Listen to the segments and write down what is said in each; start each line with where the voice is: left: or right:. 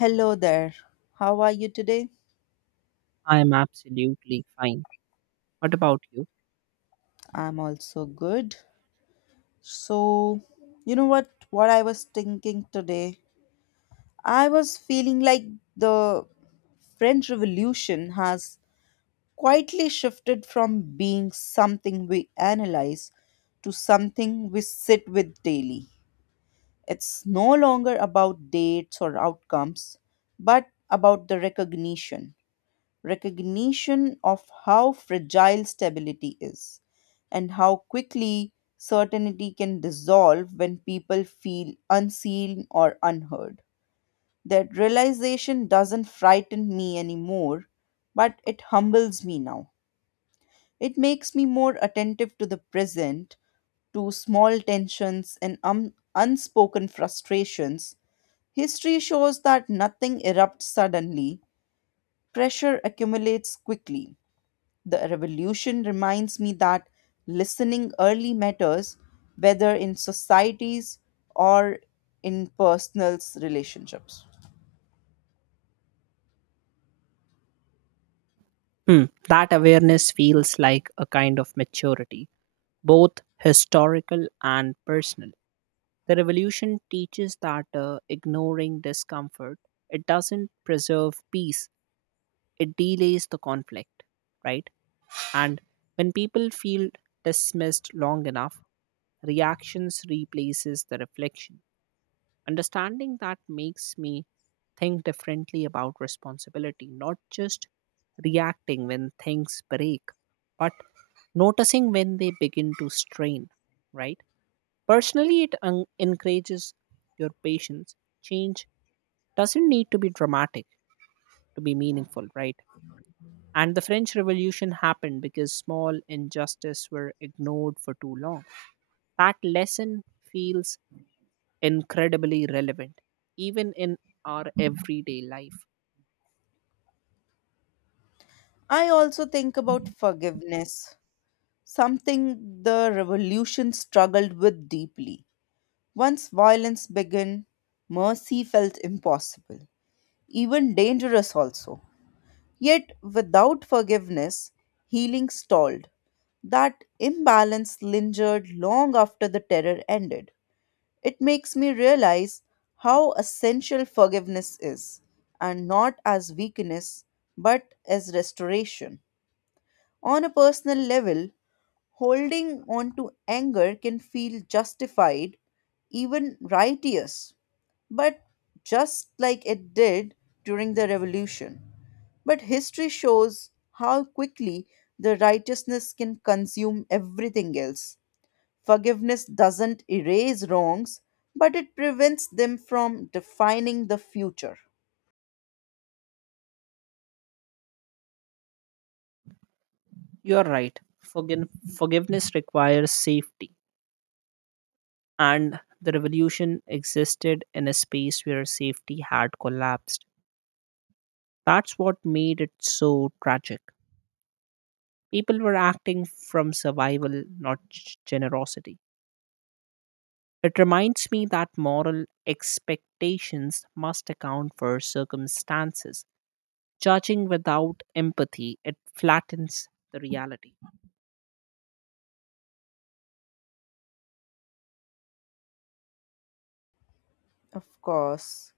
left: Hello there. How are you today?
right: I am absolutely fine. What about you?
left: I'm also good. So, you know what I was thinking today? I was feeling like the French Revolution has quietly shifted from being something we analyze to something we sit with daily. It's no longer about dates or outcomes, but about the recognition. Recognition of how fragile stability is and how quickly certainty can dissolve when people feel unseen or unheard. That realization doesn't frighten me anymore, but it humbles me now. It makes me more attentive to the present, to small tensions and unspoken frustrations. History shows that nothing erupts suddenly, pressure accumulates quickly. The revolution reminds me that listening early matters, whether in societies or in personal relationships.
right: Hmm. That awareness feels like a kind of maturity, both historical and personal. The revolution teaches that ignoring discomfort, it doesn't preserve peace, it delays the conflict, right? And when people feel dismissed long enough, reactions replaces the reflection. Understanding that makes me think differently about responsibility, not just reacting when things break, but noticing when they begin to strain, right? Personally, encourages your patience. Change doesn't need to be dramatic to be meaningful, right? And the French Revolution happened because small injustices were ignored for too long. That lesson feels incredibly relevant, even in our everyday life.
left: I also think about forgiveness, something the revolution struggled with deeply. Once violence began, mercy felt impossible, even dangerous also. Yet, without forgiveness, healing stalled. That imbalance lingered long after the terror ended. It makes me realize how essential forgiveness is, and not as weakness, but as restoration. On a personal level, holding on to anger can feel justified, even righteous, but just like it did during the revolution. But history shows how quickly the righteousness can consume everything else. Forgiveness doesn't erase wrongs, but it prevents them from defining the future.
right: You're right. Forgin- Forgiveness requires safety, and the revolution existed in a space where safety had collapsed. That's what made it so tragic. People were acting from survival, not generosity. It reminds me that moral expectations must account for circumstances. Judging without empathy, it flattens the reality.
left: Of course.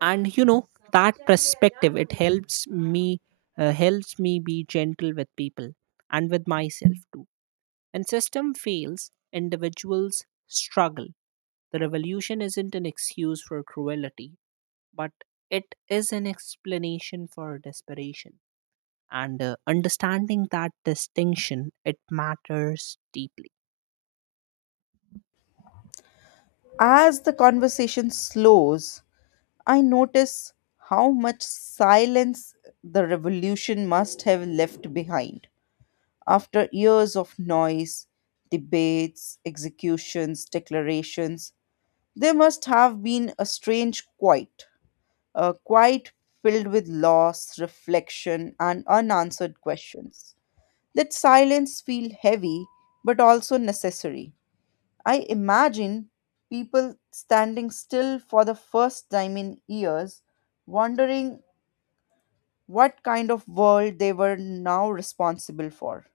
right: And you know that perspective it helps me, helps me be gentle with people and with myself too, and system fails individuals struggle. The revolution isn't an excuse for cruelty, but it is an explanation for desperation. And understanding that distinction, it matters deeply.
left: As the conversation slows, I notice how much silence the revolution must have left behind. After years of noise, debates, executions, declarations, there must have been a strange quiet, a quiet filled with loss, reflection, and unanswered questions. That silence feel heavy but also necessary. I imagine people standing still for the first time in years, wondering what kind of world they were now responsible for.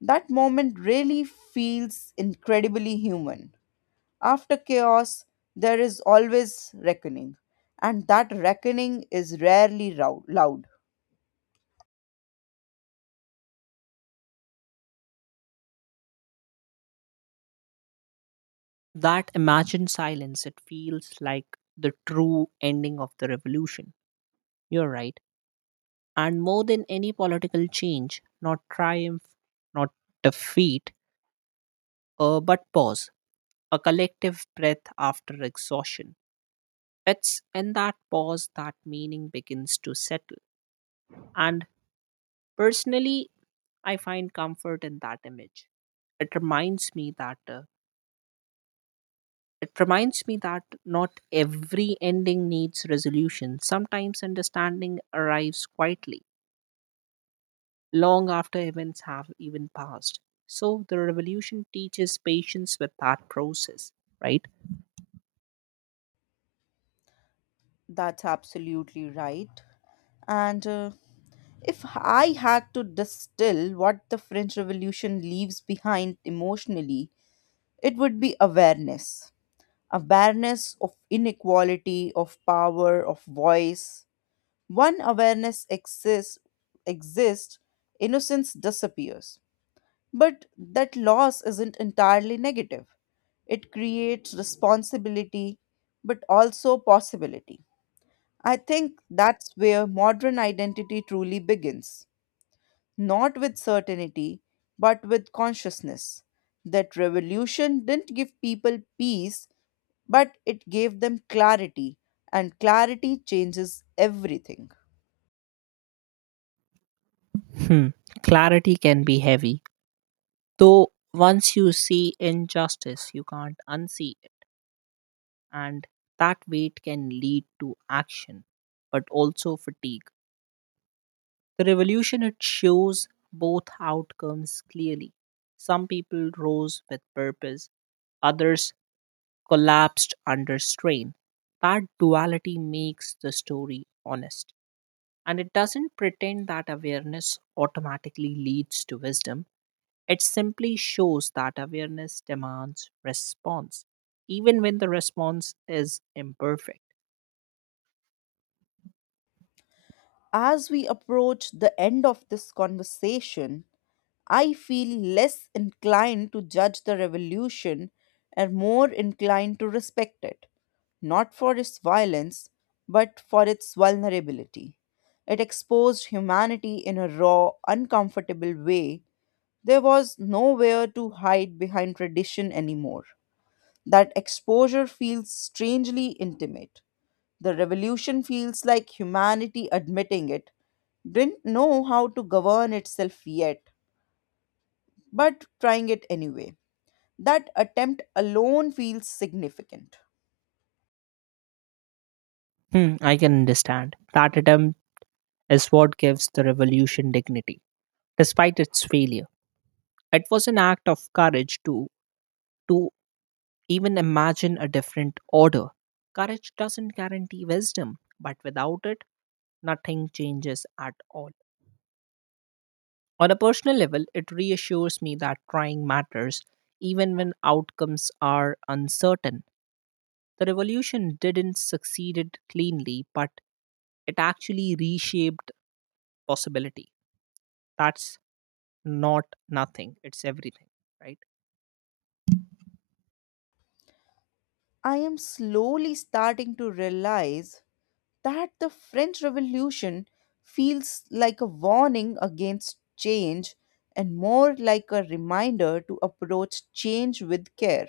left: That moment really feels incredibly human. After chaos, there is always reckoning, and that reckoning is rarely loud.
right: That imagined silence, it feels like the true ending of the revolution. You're right. And more than any political change, not triumph, not defeat, but pause, a collective breath after exhaustion. It's in that pause that meaning begins to settle. And personally, I find comfort in that image. It reminds me that uh, it reminds me that not every ending needs resolution. Sometimes understanding arrives quietly, long after events have even passed. So the revolution teaches patience with that process, right?
left: That's absolutely right. And if I had to distill what the French Revolution leaves behind emotionally, it would be awareness. Awareness of inequality, of power, of voice. One awareness exists, innocence disappears. But that loss isn't entirely negative. It creates responsibility, but also possibility. I think that's where modern identity truly begins, not with certainty, but with consciousness. That revolution didn't give people peace, but it gave them clarity, and clarity changes everything.
right: Hmm. Clarity can be heavy, though once you see injustice, you can't unsee it, and that weight can lead to action, but also fatigue. The revolution, it shows both outcomes clearly. Some people rose with purpose, others collapsed under strain. That duality makes the story honest. And it doesn't pretend that awareness automatically leads to wisdom. It simply shows that awareness demands response, even when the response is imperfect.
left: As we approach the end of this conversation, I feel less inclined to judge the revolution and more inclined to respect it, not for its violence, but for its vulnerability. It exposed humanity in a raw, uncomfortable way. There was nowhere to hide behind tradition anymore. That exposure feels strangely intimate. The revolution feels like humanity admitting it didn't know how to govern itself yet but trying it anyway. That attempt alone feels significant.
right: Hmm, I can understand. That attempt is what gives the revolution dignity, despite its failure. It was an act of courage to even imagine a different order. Courage doesn't guarantee wisdom, but without it, nothing changes at all. On a personal level, it reassures me that trying matters even when outcomes are uncertain. The revolution didn't succeed cleanly, but it actually reshaped possibility. That's not nothing, it's everything, right?
left: I am slowly starting to realize that the French Revolution feels like a warning against change and more like a reminder to approach change with care.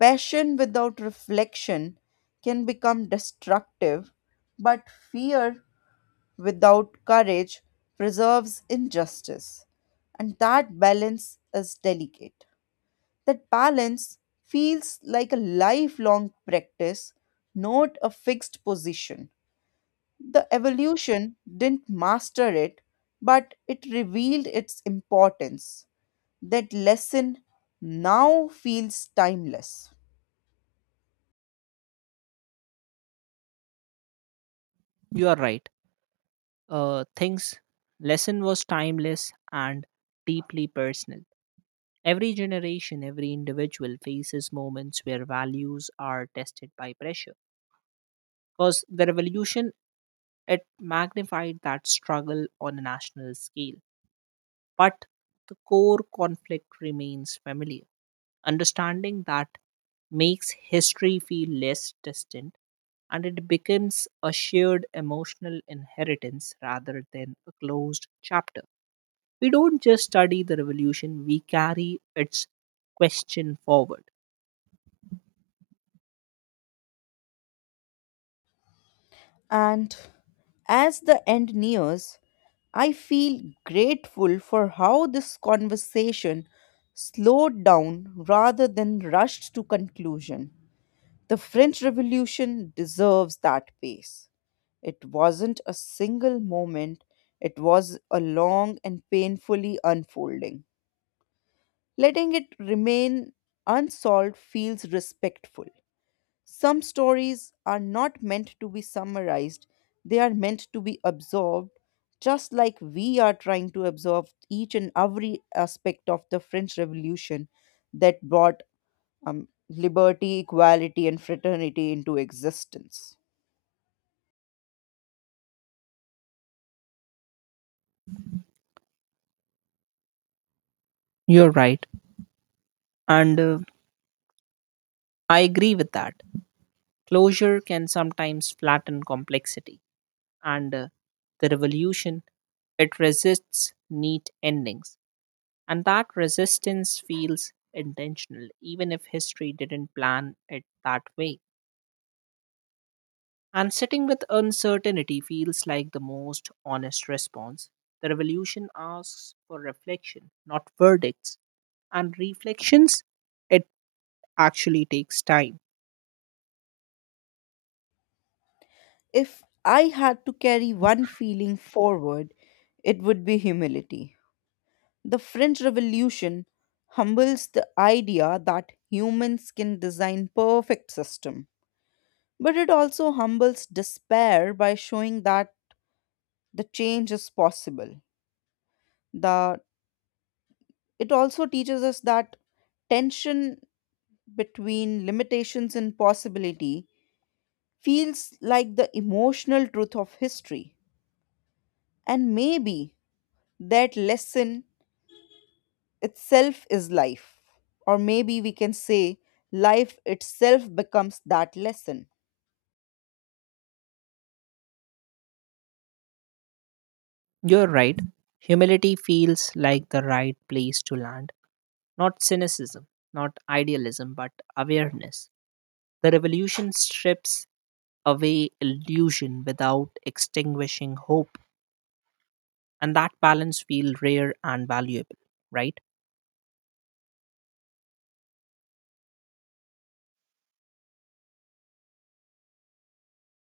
left: Passion without reflection can become destructive, but fear without courage preserves injustice. And that balance is delicate. That balance feels like a lifelong practice, not a fixed position. The evolution didn't master it, but it revealed its importance. That lesson now feels timeless.
right: You are right. Things lesson was timeless and deeply personal. Every generation, every individual faces moments where values are tested by pressure. Because the revolution, it magnified that struggle on a national scale. But the core conflict remains familiar. Understanding that makes history feel less distant, and it becomes a shared emotional inheritance rather than a closed chapter. We don't just study the revolution, we carry its question forward.
left: And as the end nears, I feel grateful for how this conversation slowed down rather than rushed to conclusion. The French Revolution deserves that pace. It wasn't a single moment, it was a long and painfully unfolding. Letting it remain unsolved feels respectful. Some stories are not meant to be summarized, they are meant to be absorbed, just like we are trying to absorb each and every aspect of the French Revolution that brought liberty, equality, and fraternity into existence.
right: You're right. And I agree with that. Closure can sometimes flatten complexity, and the revolution, it resists neat endings, and that resistance feels intentional, even if history didn't plan it that way. And sitting with uncertainty feels like the most honest response. The revolution asks for reflection, not verdicts, and reflections, it actually takes time.
left: If I had to carry one feeling forward, it would be humility. The French Revolution humbles the idea that humans can design perfect system. But it also humbles despair by showing that the change is possible. The, it also teaches us that tension between limitations and possibility feels like the emotional truth of history. And maybe that lesson itself is life. Or maybe we can say life itself becomes that lesson.
right: You're right. Humility feels like the right place to land. Not cynicism, not idealism, but awareness. The revolution strips away illusion without extinguishing hope, and that balance feels rare and valuable, right?